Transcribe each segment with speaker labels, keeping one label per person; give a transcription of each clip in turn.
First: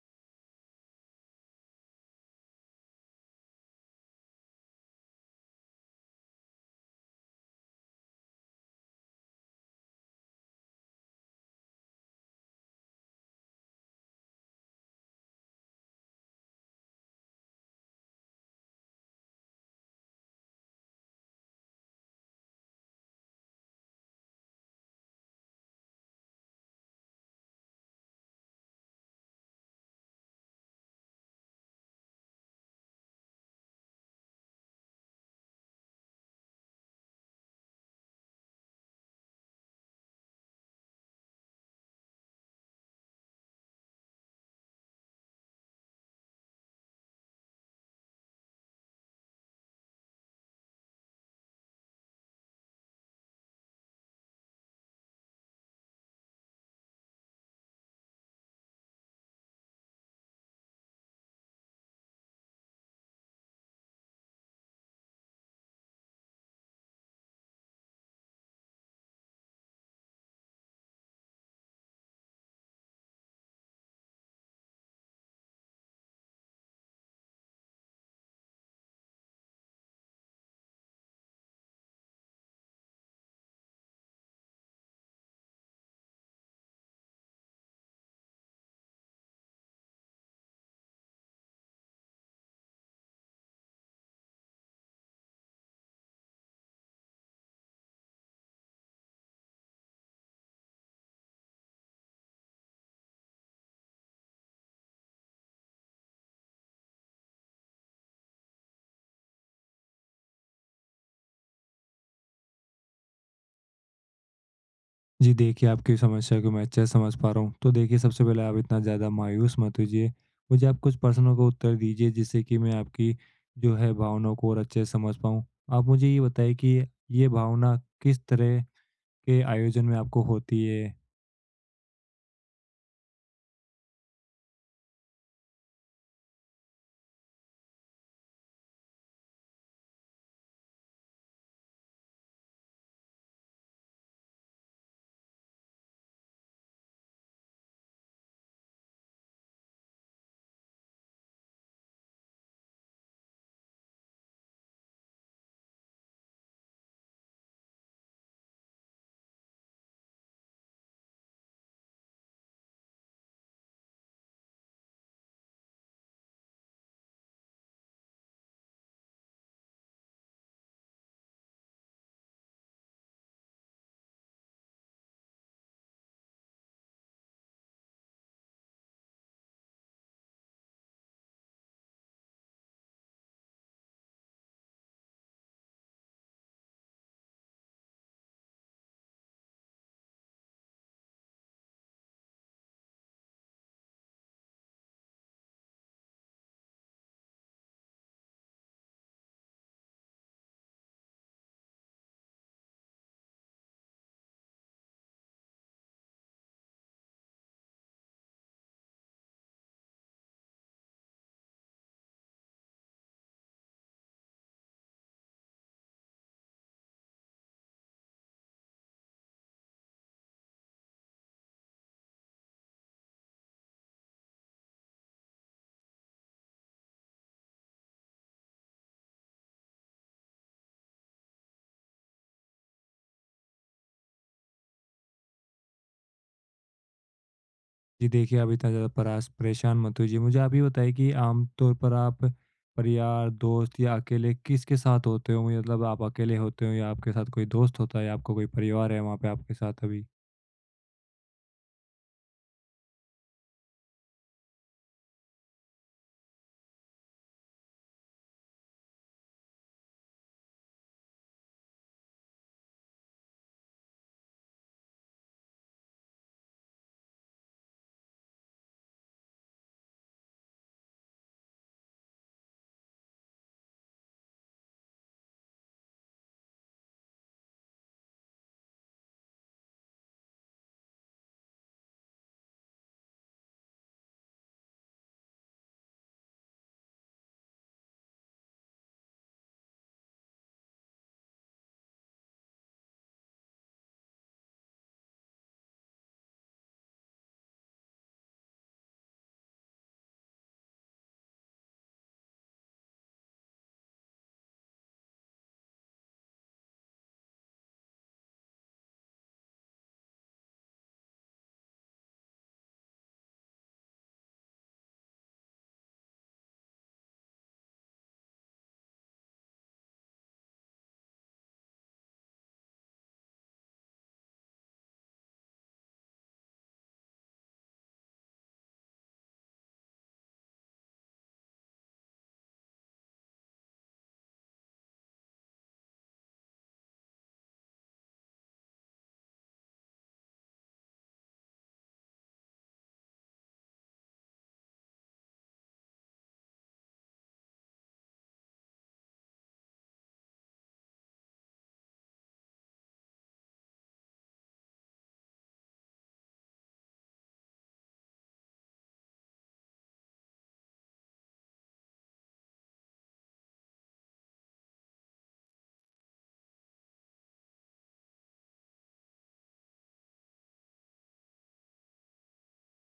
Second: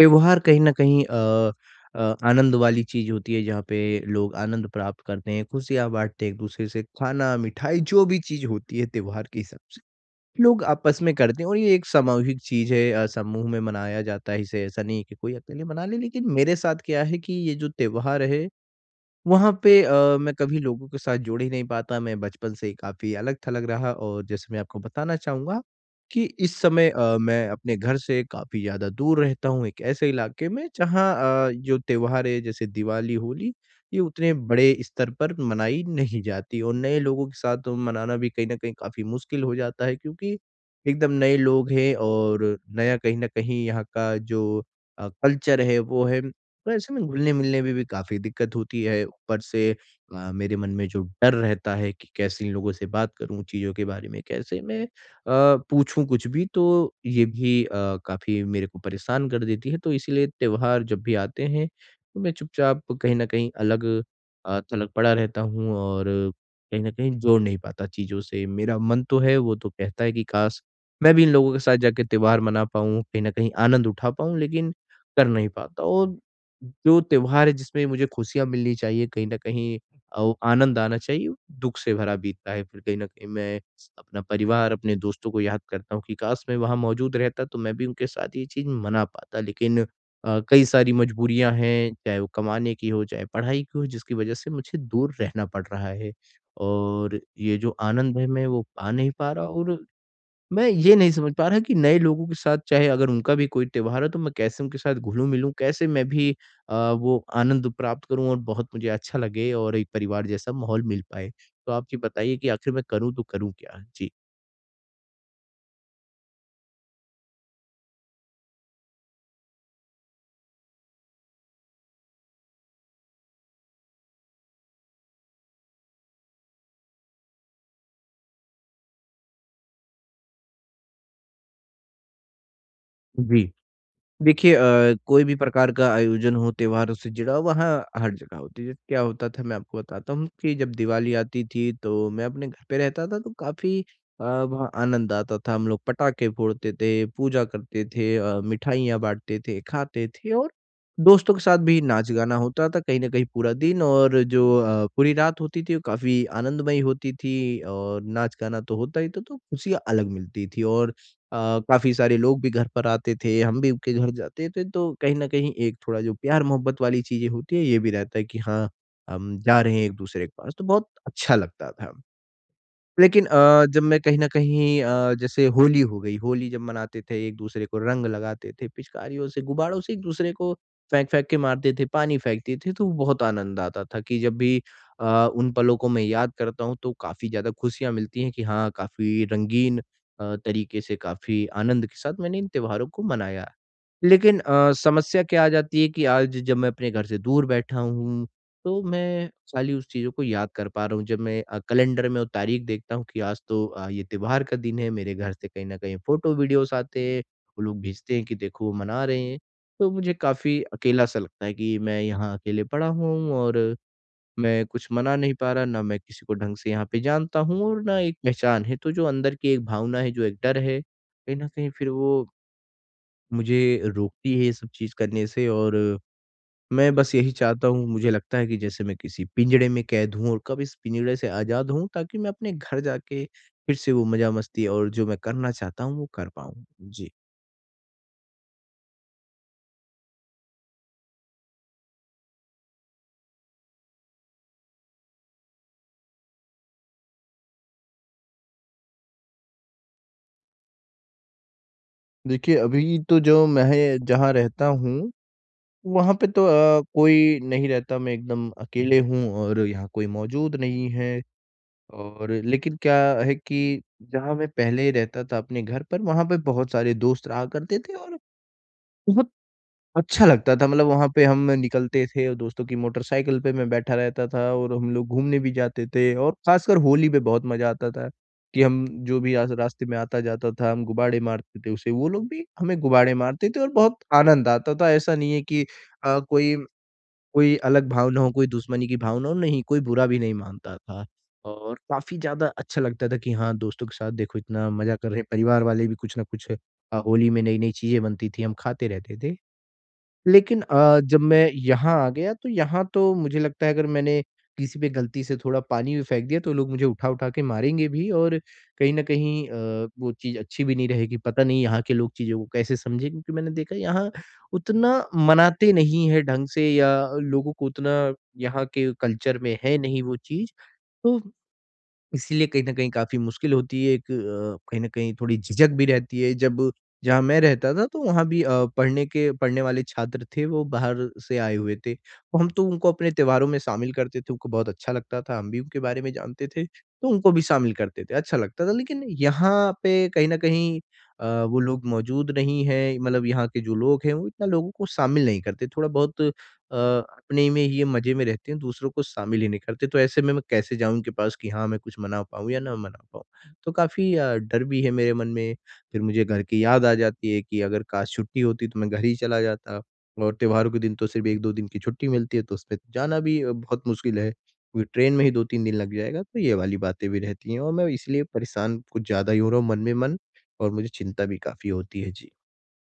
Speaker 1: व्यवहार कहीं न कहीं आनंद वाली चीज़ होती है जहाँ पे लोग आनंद प्राप्त करते हैं, खुशियाँ बाँटते हैं एक-दूसरे से, खाना, मिठाई जो भी चीज़ होती है त्योहार के हिसाब से, लोग आपस में करते हैं और ये एक सामूहिक चीज़ है, समूह में मनाया जाता है इसे, ऐसा नहीं है कि कोई अकेले मना ले। लेकिन मेरे साथ क्या है कि ये जो त्योहार है वहाँ पे मैं कभी लोगों के साथ जुड़ ही नहीं पाता, मैं बचपन से ही काफ़ी अलग-थलग रहा और जैसे मैं आपको बताना चाहूँगा कि इस समय मैं अपने घर से काफ़ी ज़्यादा दूर रहता हूँ, एक ऐसे इलाके में जहाँ जो त्योहार है जैसे दिवाली, होली, ये उतने बड़े स्तर पर मनाई नहीं जाती और नए लोगों के साथ तो मनाना भी कहीं न कहीं काफ़ी मुश्किल हो जाता है क्योंकि एकदम नए लोग हैं और नया कहीं न कहीं यहाँ का जो कल्चर है, वो है। तो ऐसे में घुलने-मिलने में भी काफ़ी दिक्कत होती है। ऊपर से मेरे मन में जो डर रहता है कि कैसे इन लोगों से बात करूँ, चीज़ों के बारे में कैसे मैं पूछूँ कुछ भी, तो ये भी काफ़ी मेरे को परेशान कर देती है। तो इसीलिए त्योहार जब भी आते हैं, तो मैं चुपचाप कहीं न कहीं अलग अ, थलग पड़ा रहता हूँ और कहीं न कहीं जोड़ नहीं पाता चीज़ों से। मेरा मन तो है, वो तो कहता है कि काश मैं भी इन लोगों के साथ जाके त्योहार मना पाऊँ, कहीं न कहीं आनंद उठा पाऊँ, लेकिन कर नहीं पाता और जो त्योहार है जिसमें मुझे खुशियाँ मिलनी चाहिए, कहीं न कहीं औ आनंद आना चाहिए, दुःख से भरा बीतता है। फिर कहीं न कहीं मैं अपना परिवार, अपने दोस्तों को याद करता हूँ कि काश मैं वहाँ मौजूद रहता तो मैं भी उनके साथ ये चीज़ मना पाता। लेकिन कई सारी मजबूरियाँ हैं, चाहे वो कमाने की हो, चाहे पढ़ाई की हो, जिसकी वज़ह से मुझे दूर रहना पड़ रहा है। और ये जो आनंद है मैं वो पा नहीं पा रहा और मैं ये नहीं समझ पा रहा कि नए लोगों के साथ चाहे अगर उनका भी कोई त्योहार है तो मैं कैसे उनके साथ घुलूँ-मिलूँ? कैसे मैं भी वो आनंद प्राप्त करूँ और बहुत मुझे अच्छा लगे और एक परिवार जैसा माहौल मिल पाए? तो आप जी बताइए कि आखिर मैं करूँ तो करूँ क्या? जी।
Speaker 2: जी देखिए, आपकी समस्या को मैं अच्छे से समझ पा रहा हूँ। तो देखिए, सबसे पहले आप इतना ज़्यादा मायूस मत होइए। मुझे आप कुछ प्रश्नों का उत्तर दीजिए जिससे कि मैं आपकी जो है भावनाओं को और अच्छे से समझ पाऊँ। आप मुझे ये बताइए कि ये भावना किस तरह के आयोजन में आपको होती है?
Speaker 1: जी। देखिए, कोई भी प्रकार का आयोजन हो त्योहारों से जुड़ा, वहाँ हर जगह होती है। क्या होता था मैं आपको बताता हूँ कि जब दिवाली आती थी तो मैं अपने घर पे रहता था तो काफ़ी वहाँ आनंद आता था। हम लोग पटाखे फोड़ते थे, पूजा करते थे, मिठाइयाँ बाँटते थे, खाते थे और दोस्तों के साथ भी नाच-गाना होता था कहीं न कहीं पूरा दिन और जो पूरी रात होती थी वो काफ़ी आनंदमयी होती थी और नाच-गाना तो होता ही था तो खुशियाँ अलग मिलती थी और अ, काफ़ी सारे लोग भी घर पर आते थे, हम भी उनके घर जाते थे, तो कहीं न कहीं एक थोड़ा जो प्यार-मोहब्बत वाली चीज़ें होती है, ये भी रहता है कि हाँ, हम जा रहे हैं एक-दूसरे के पास, तो बहुत अच्छा लगता था। लेकिन जब मैं कहीं न कहीं जैसे होली हो गई, होली जब मनाते थे, एक-दूसरे को रंग लगाते थे, पिचकारियों से, गुब्बारों से एक-दूसरे को फेंक-फेंक के मारते थे, पानी फेंकते थे, तो बहुत आनंद आता था कि जब भी अ, उन पलों को मैं याद करता हूँ, तो काफ़ी ज़्यादा खुशियाँ मिलती हैं कि हाँ, काफ़ी रंगीन तरीके से, काफ़ी आनंद के साथ मैंने इन त्योहारों को मनाया। लेकिन समस्या क्या आ जाती है कि आज जब मैं अपने घर से दूर बैठा हूँ, तो मैं खाली उस चीज़ों को याद कर पा रहा हूँ। जब मैं कैलेंडर में वो तारीख देखता हूँ कि आज तो ये त्योहार का दिन है, मेरे घर से कहीं न कहीं फ़ोटो, वीडियोज़ आते हैं, वो लोग भेजते हैं कि देखो वो मना रहे हैं। तो मुझे काफ़ी अकेला-सा लगता है कि मैं यहाँ अकेले पड़ा हुआ हूँ और मैं कुछ मना नहीं पा रहा, ना मैं किसी को ढंग से यहाँ पे जानता हूँ और ना एक पहचान है। तो जो अंदर की एक भावना है, जो एक डर है, कहीं न कहीं फिर वो मुझे रोकती है ये सब चीज़ करने से और मैं बस यही चाहता हूँ, मुझे लगता है कि जैसे मैं किसी पिंजड़े में कैद हूँ और कब इस पिंजड़े से आज़ाद हूँ ताकि मैं अपने घर जाके फिर से वो मज़ा मस्ती और जो मैं करना चाहता हूँ वो कर पाऊँ। जी।
Speaker 2: जी देखिए, आप इतना ज़्यादा परास परेशान मत होइए। मुझे आप ये बताइए कि आमतौर पर आप परिवार, दोस्त या अकेले किसके साथ होते हो? मतलब आप अकेले होते हो या आपके साथ कोई दोस्त होता है या आपका कोई परिवार है वहाँ पे आपके साथ अभी?
Speaker 1: देखिए, अभी तो जो मैं जहाँ रहता हूँ, वहाँ पे तो कोई नहीं रहता, मैं एकदम अकेले हूँ और यहाँ कोई मौजूद नहीं है। और लेकिन क्या है कि जहाँ मैं पहले रहता था अपने घर पर, वहाँ पे बहुत सारे दोस्त रहा करते थे और अच्छा लगता था, मतलब वहाँ पे हम निकलते थे और दोस्तों की मोटरसाइकिल पे मैं बैठा रहता था और हम लोग घूमने भी जाते थे और ख़ासकर होली पे बहुत मज़ा आता था कि हम जो भी आस रास्ते में आता जाता था हम गुब्बारे मारते थे उसे, वो लोग भी हमें गुब्बारे मारते थे और बहुत आनंद आता था। ऐसा नहीं है कि अ, कोई कोई अलग भावना हो, कोई दुश्मनी की भावना हो, नहीं कोई बुरा भी नहीं मानता था। और काफ़ी ज़्यादा अच्छा लगता था कि हाँ, दोस्तों के साथ देखो इतना मज़ा कर रहे हैं, परिवार वाले भी कुछ ना कुछ होली में नई-नई चीज़ें बनती थी, हम खाते रहते थे। लेकिन जब मैं यहाँ आ गया तो यहाँ तो मुझे लगता है अगर मैंने किसी पे गलती से थोड़ा पानी भी फेंक दिया तो लोग मुझे उठा-उठा के मारेंगे भी और कहीं न कहीं वो चीज़ अच्छी भी नहीं रहेगी। पता नहीं यहाँ के लोग चीज़ों को कैसे समझें, क्योंकि मैंने देखा यहाँ उतना मनाते नहीं हैं ढंग से या लोगों को उतना यहाँ के कल्चर में है नहीं वो चीज़। तो इसीलिए कहीं न कहीं काफ़ी मुश्किल होती है, एक कहीं न कहीं थोड़ी झिझक भी रहती है। जब जहाँ मैं रहता था, तो वहाँ भी पढ़ने वाले छात्र थे, वो बाहर से आए हुए थे। तो हम तो उनको अपने त्योहारों में शामिल करते थे, उनको बहुत अच्छा लगता था, हम भी उनके बारे में जानते थे, तो उनको भी शामिल करते थे, अच्छा लगता था। लेकिन यहाँ पे कहीं न कहीं वो लोग मौजूद नहीं हैं, मतलब यहाँ के जो लोग हैं, वो इतना लोगों को शामिल नहीं करते। थोड़ा बहुत अपने में ही ये मज़े में रहते हैं, दूसरों को शामिल ही नहीं करते। तो ऐसे में मैं कैसे जाऊँ उनके पास कि हाँ, मैं कुछ मना पाऊँ या ना मना पाऊँ। तो काफ़ी डर भी है मेरे मन में। फिर मुझे घर की याद आ जाती है कि अगर काश छुट्टी होती तो मैं घर ही चला जाता और त्योहारों के दिन तो सिर्फ़ 1-2 दिन की छुट्टी मिलती है, तो उसमें तो जाना भी बहुत मुश्किल है। क्योंकि ट्रेन में ही 2-3 दिन लग जाएगा, तो ये वाली बातें भी रहती हैं और मैं इसलिए परेशान कुछ ज़्यादा ही हो रहा हूँ मन में मन, और मुझे चिंता भी काफ़ी होती है। जी।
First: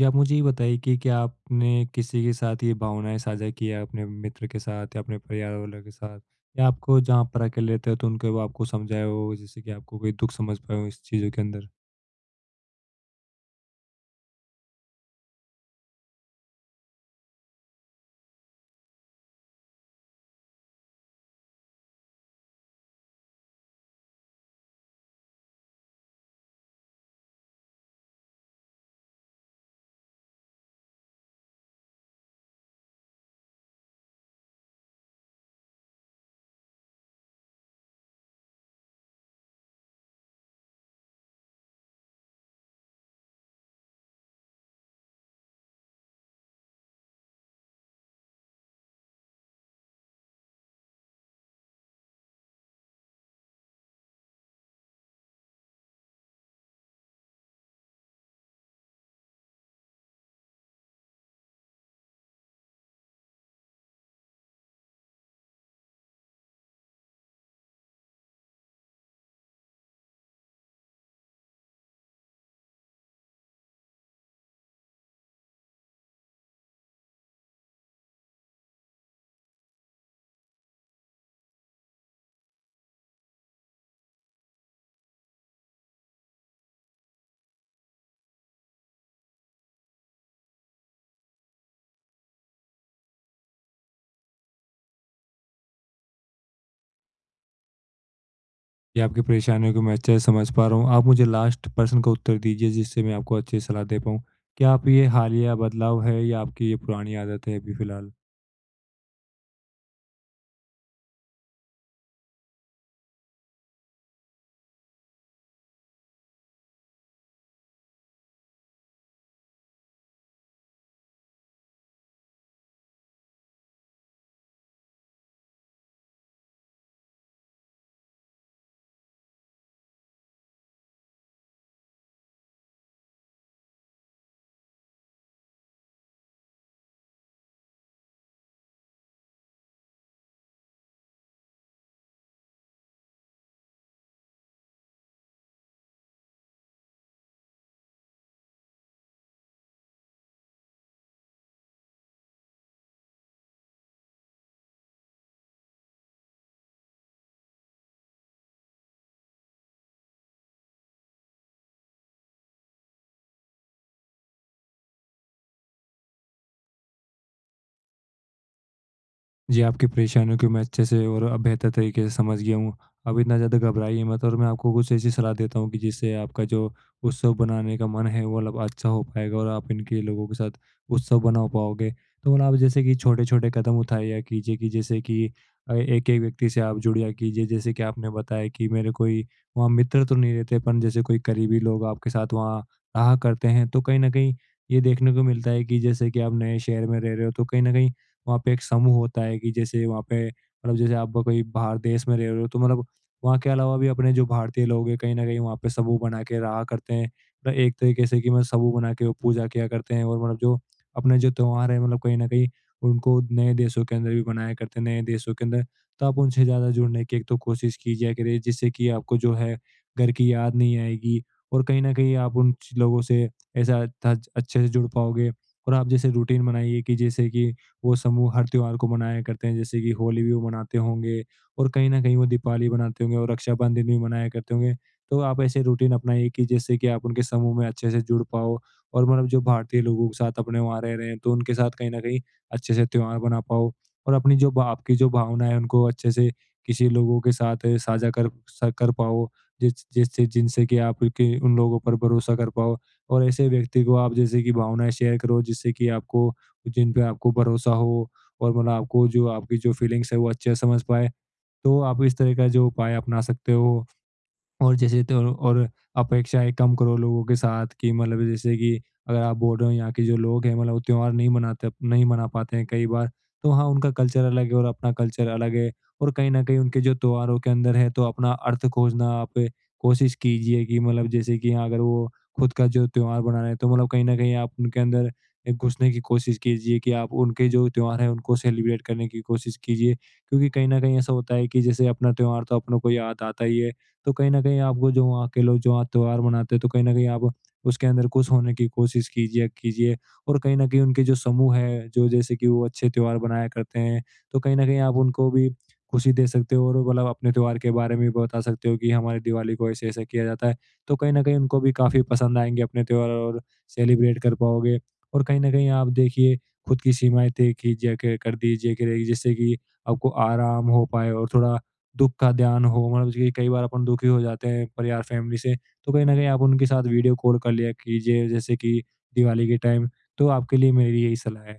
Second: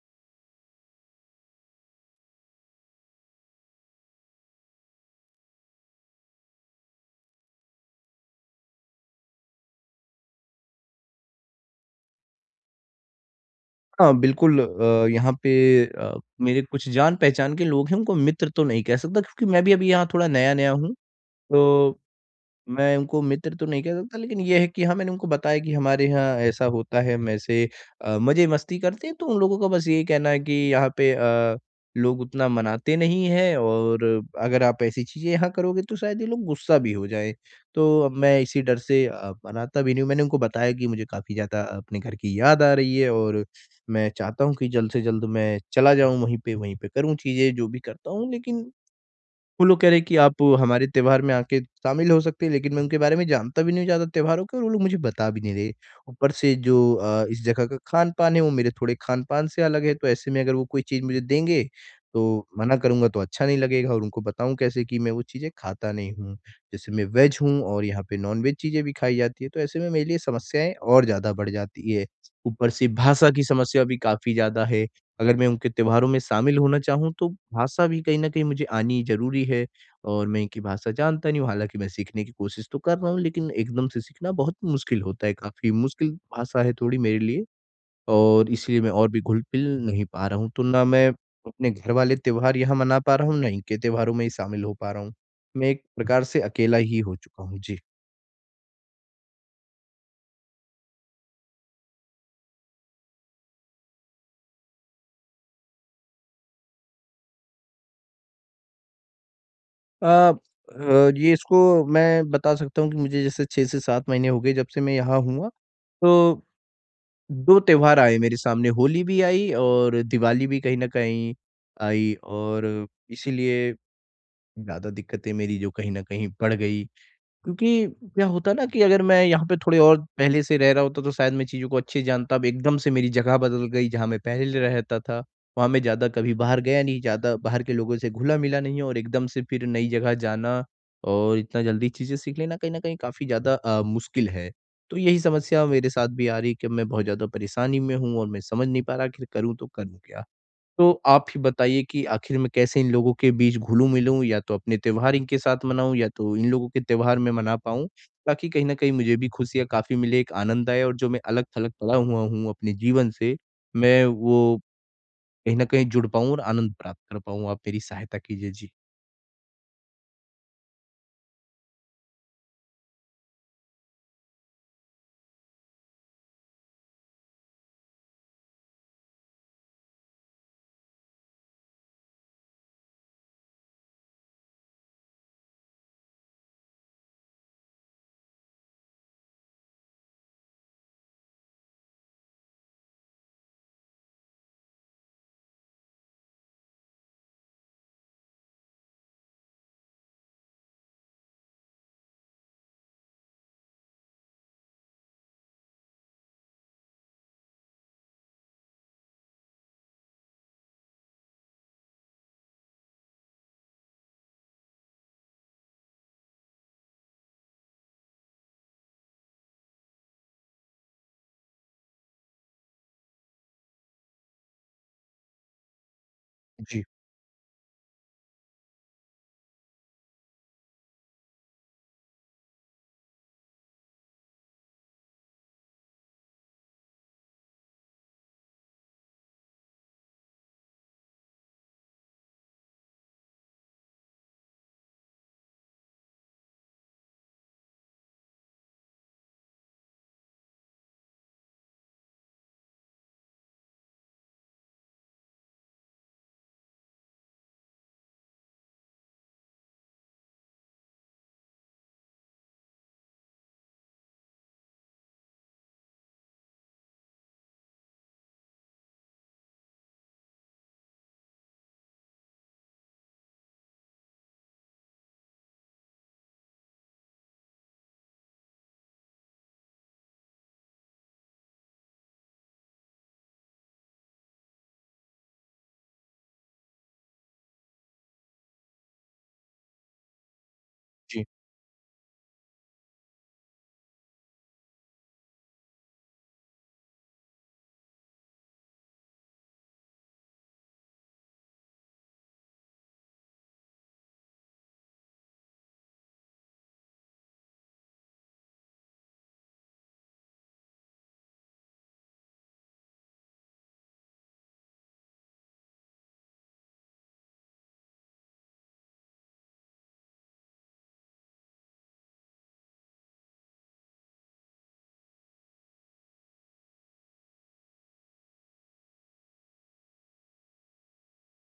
Speaker 2: या आप मुझे ये बताइए कि क्या आपने किसी के साथ ये भावनाएँ साझा की है अपने मित्र के साथ या अपने परिवार वालों के साथ? या आपको जहाँ पर अकेले रहते हो तो उनके वो आपको समझाए हो, जैसे कि आपको कोई दुःख समझ पाए हो इस चीज़ों के अंदर?
Speaker 1: हाँ, बिल्कुल। यहाँ पे अ, मेरे कुछ जान-पहचान के लोग हैं, उनको मित्र तो नहीं कह सकता क्योंकि मैं भी अभी यहाँ थोड़ा नया-नया हूँ। तो मैं उनको मित्र तो नहीं कह सकता, लेकिन ये है कि हाँ, मैंने उनको बताया कि हमारे यहाँ ऐसा होता है, हम ऐसे मज़े-मस्ती करते हैं। तो उन लोगों का बस यही कहना है कि यहाँ पे लोग उतना मनाते नहीं हैं और अगर आप ऐसी चीज़ें यहाँ करोगे तो शायद ये लोग गुस्सा भी हो जाएँ। तो अब मैं इसी डर से मनाता भी नहीं हूँ। मैंने उनको बताया कि मुझे काफ़ी ज़्यादा अपने घर की याद आ रही है और मैं चाहता हूँ कि जल्द से जल्द मैं चला जाऊँ वहीं पे करूँ चीज़ें जो भी करता हूँ, लेकिन वो लोग कह रहे हैं कि आप हमारे त्योहार में आके शामिल हो सकते हैं, लेकिन मैं उनके बारे में जानता भी नहीं हूँ ज़्यादा त्योहारों के, और वो लोग मुझे बता भी नहीं रहे। ऊपर से जो इस जगह का खान-पान है वो मेरे थोड़े खान-पान से अलग है, तो ऐसे में अगर वो कोई चीज़ मुझे देंगे, तो मना करूँगा तो अच्छा नहीं लगेगा और उनको बताऊँ कैसे कि मैं वो चीज़ें खाता नहीं हूँ। जैसे मैं वेज हूँ और यहाँ पे नॉन-वेज चीज़ें भी खाई जाती है, तो ऐसे में मेरे लिए समस्याएँ और ज़्यादा बढ़ जाती है। ऊपर से भाषा की समस्या भी काफ़ी ज़्यादा है। अगर मैं उनके त्योहारों में शामिल होना चाहूँ तो भाषा भी कहीं न कहीं मुझे आनी ज़रूरी है और मैं इनकी भाषा जानता नहीं हूँ, हालाँकि मैं सीखने की कोशिश तो कर रहा हूँ, लेकिन एकदम से सीखना बहुत मुश्किल होता है, काफ़ी मुश्किल भाषा है थोड़ी मेरे लिए और इसलिए मैं और भी घुल-मिल नहीं पा रहा हूँ। तो ना मैं अपने घर वाले त्योहार यहाँ मना पा रहा हूँ, ना इनके त्योहारों में ही शामिल हो पा रहा हूँ। मैं एक प्रकार से अकेला ही हो चुका हूँ। जी।
Speaker 2: या आपकी परेशानियों को मैं अच्छे से समझ पा रहा हूँ। आप मुझे लास्ट प्रश्न का उत्तर दीजिए जिससे मैं आपको अच्छी सलाह दे पाऊँ। क्या आप ये हालिया बदलाव है या आपकी ये पुरानी आदत है अभी फ़िलहाल?
Speaker 1: अ ये इसको मैं बता सकता हूँ कि मुझे जैसे 6 से 7 महीने हो गए जब से मैं यहाँ हूँ, तो 2 त्योहार आए मेरे सामने, होली भी आई और दिवाली भी कहीं न कहीं आई और इसीलिए ज़्यादा दिक्कतें मेरी जो कहीं न कहीं बढ़ गई। क्योंकि क्या होता ना कि अगर मैं यहाँ पे थोड़े और पहले से रह रहा होता तो शायद मैं चीज़ों को अच्छे से जानता। अब एकदम से मेरी जगह बदल गई, जहाँ मैं पहले रहता था, वहाँ मैं ज़्यादा कभी बाहर गया नहीं, ज़्यादा बाहर के लोगों से घुला-मिला नहीं और एकदम से फिर नई जगह जाना और इतना जल्दी चीज़ें सीख लेना कहीं न कहीं काफ़ी ज़्यादा मुश्किल है। तो यही समस्या मेरे साथ भी आ रही है कि मैं बहुत ज़्यादा परेशानी में हूँ और मैं समझ नहीं पा रहा आखिर करूँ तो करूँ क्या? तो आप ही बताइए कि आखिर मैं कैसे इन लोगों के बीच घुलूँ-मिलूँ या तो अपने त्योहार इनके साथ मनाऊँ या तो इन लोगों के त्योहार मैं मना पाऊँ, ताकि कहीं न कहीं मुझे भी खुशियाँ काफ़ी मिले, एक आनंद आए और जो मैं अलग-थलग पड़ा हुआ हूँ अपने जीवन से, मैं वो कहीं न कहीं जुड़ पाऊँ और आनंद प्राप्त कर पाऊँ। आप मेरी सहायता कीजिए। जी।
Speaker 2: जी, आपकी परेशानियों को मैं अच्छे से और बेहतर तरीके से समझ गया हूँ। आप इतना ज़्यादा घबराइए मत, और मैं आपको कुछ ऐसी सलाह देता हूँ कि जिससे आपका जो उत्सव बनाने का मन है, वो मतलब अच्छा हो पाएगा और आप इनके लोगों के साथ उत्सव बना पाओगे। तो मतलब आप जैसे कि छोटे-छोटे कदम उठाया कीजिए, कि जैसे कि एक-एक व्यक्ति से आप जुड़िया कीजिए। जैसे कि आपने बताया कि मेरे कोई वहाँ मित्र तो नहीं रहते, पर जैसे कोई करीबी लोग आपके साथ वहाँ रहा करते हैं। तो कहीं न कहीं ये देखने को मिलता है कि जैसे कि आप नए शहर में रह रहे हो, तो कहीं न कहीं वहाँ पे एक समूह होता है, कि जैसे वहाँ पे मतलब जैसे आप कोई बाहर देश में रह रहे हो, तो मतलब वहाँ के अलावा भी अपने जो भारतीय लोग हैं कहीं न कहीं वहाँ पे समूह बना के रहा करते हैं। मतलब एक तरीके से कि मतलब समूह बना के वो पूजा किया करते हैं, और मतलब जो अपने जो त्योहार है मतलब कहीं न कहीं उनको नए देशों के अंदर भी मनाया करते हैं, नए देशों के अंदर। तो आप उनसे ज़्यादा जुड़ने की एक तो कोशिश कीजिए करिए जिससे कि आपको जो है घर की याद नहीं आएगी, और कहीं न कहीं आप उन च लोगों से ऐसा थ अच्छे से जुड़ पाओगे। और आप जैसे रूटीन बनाइए
Speaker 1: जी,
Speaker 2: कि जैसे कि वो समूह हर त्योहार को मनाया करते हैं, जैसे कि होली भी वो मनाते होंगे और कहीं न कहीं वो दीपावली मनाते होंगे और रक्षाबंधन भी मनाया करते होंगे। तो आप ऐसे रूटीन अपनाइए कि जिससे कि आप उनके समूह में अच्छे से जुड़ पाओ, और मतलब जो भारतीय लोगों के साथ अपने वहाँ रह रहे हैं तो उनके साथ कहीं न कहीं अच्छे से त्योहार मना पाओ, और अपनी जो बा आपकी जो भावना है उनको अच्छे से किसी लोगों के साथ साझा कर पाओ, जिस जिससे जिनसे कि आप के उन लोगों पर भरोसा कर पाओ, और ऐसे व्यक्ति को आप जैसे कि भावनाएँ शेयर करो जिससे कि आपको, जिन पे आपको भरोसा हो, और मतलब आपको जो आपकी जो फीलिंग्स है वो अच्छे से समझ पाए। तो आप इस तरह का जो उपाय अपना सकते हो। और जैसे तो, और अपेक्षाएँ कम करो लोगों के साथ, कि मतलब जैसे कि अगर आप बोल रहे हो यहाँ के जो लोग हैं मतलब वो त्योहार नहीं मनाते, नहीं मना पाते हैं कई बार, तो हाँ, उनका कल्चर अलग है और अपना कल्चर अलग है, और कहीं न कहीं उनके जो त्योहारों के अंदर है तो अपना अर्थ खोजना आप कोशिश कीजिए, कि मतलब जैसे कि अगर वो खुद का जो त्योहार बना रहे हैं तो मतलब कहीं न कहीं आप उनके अंदर घुसने की कोशिश कीजिए, कि आप उनके जो त्योहार है उनको सेलिब्रेट करने की कोशिश कीजिए। क्योंकि कहीं न कहीं ऐसा
Speaker 1: जी।
Speaker 2: होता है कि जैसे अपना त्योहार तो अपनों को याद आता ही है। तो कहीं न कहीं आपको जो वहाँ के लोग जो वहाँ त्योहार मनाते हैं, तो कहीं न कहीं आप उसके अंदर खुश होने की कोशिश कीजिए कीजिए और कहीं न कहीं उनके जो समूह है, जो जैसे कि वो अच्छे त्योहार मनाया करते हैं, तो कहीं न कहीं आप उनको भी खुशी दे सकते हो, और मतलब अपने त्योहार के बारे में भी बता सकते हो कि हमारी दिवाली को ऐसे-ऐसे किया जाता है। तो कहीं न कहीं उनको भी काफ़ी पसंद आएँगे अपने त्योहार, और सेलिब्रेट कर पाओगे। और कहीं न कहीं आप देखिए, खुद की सीमाएँ तय कीजिए क कर दीजिए, कि जिससे कि आपको आराम हो पाए, और थोड़ा दुःख का ध्यान हो, मतलब जैसे कि कई बार अपन दुखी हो जाते हैं परिवार फैमिली से, तो कहीं न कहीं आप उनके साथ वीडियो कॉल कर लिया कीजिए जैसे कि दिवाली के टाइम। तो आपके लिए मेरी यही सलाह है।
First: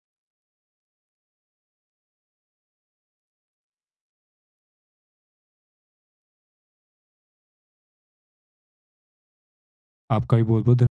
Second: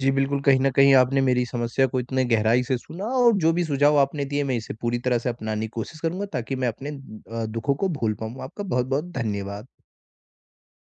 Speaker 1: जी, बिल्कुल, कहीं न कहीं आपने मेरी समस्या को इतने गहराई से सुना और जो भी सुझाव आपने दिए मैं इसे पूरी तरह से अपनाने की कोशिश करूँगा ताकि मैं अपने दुखों को भूल पाऊँ। आपका बहुत-बहुत धन्यवाद।
Speaker 2: आपका भी बहुत-बहुत ध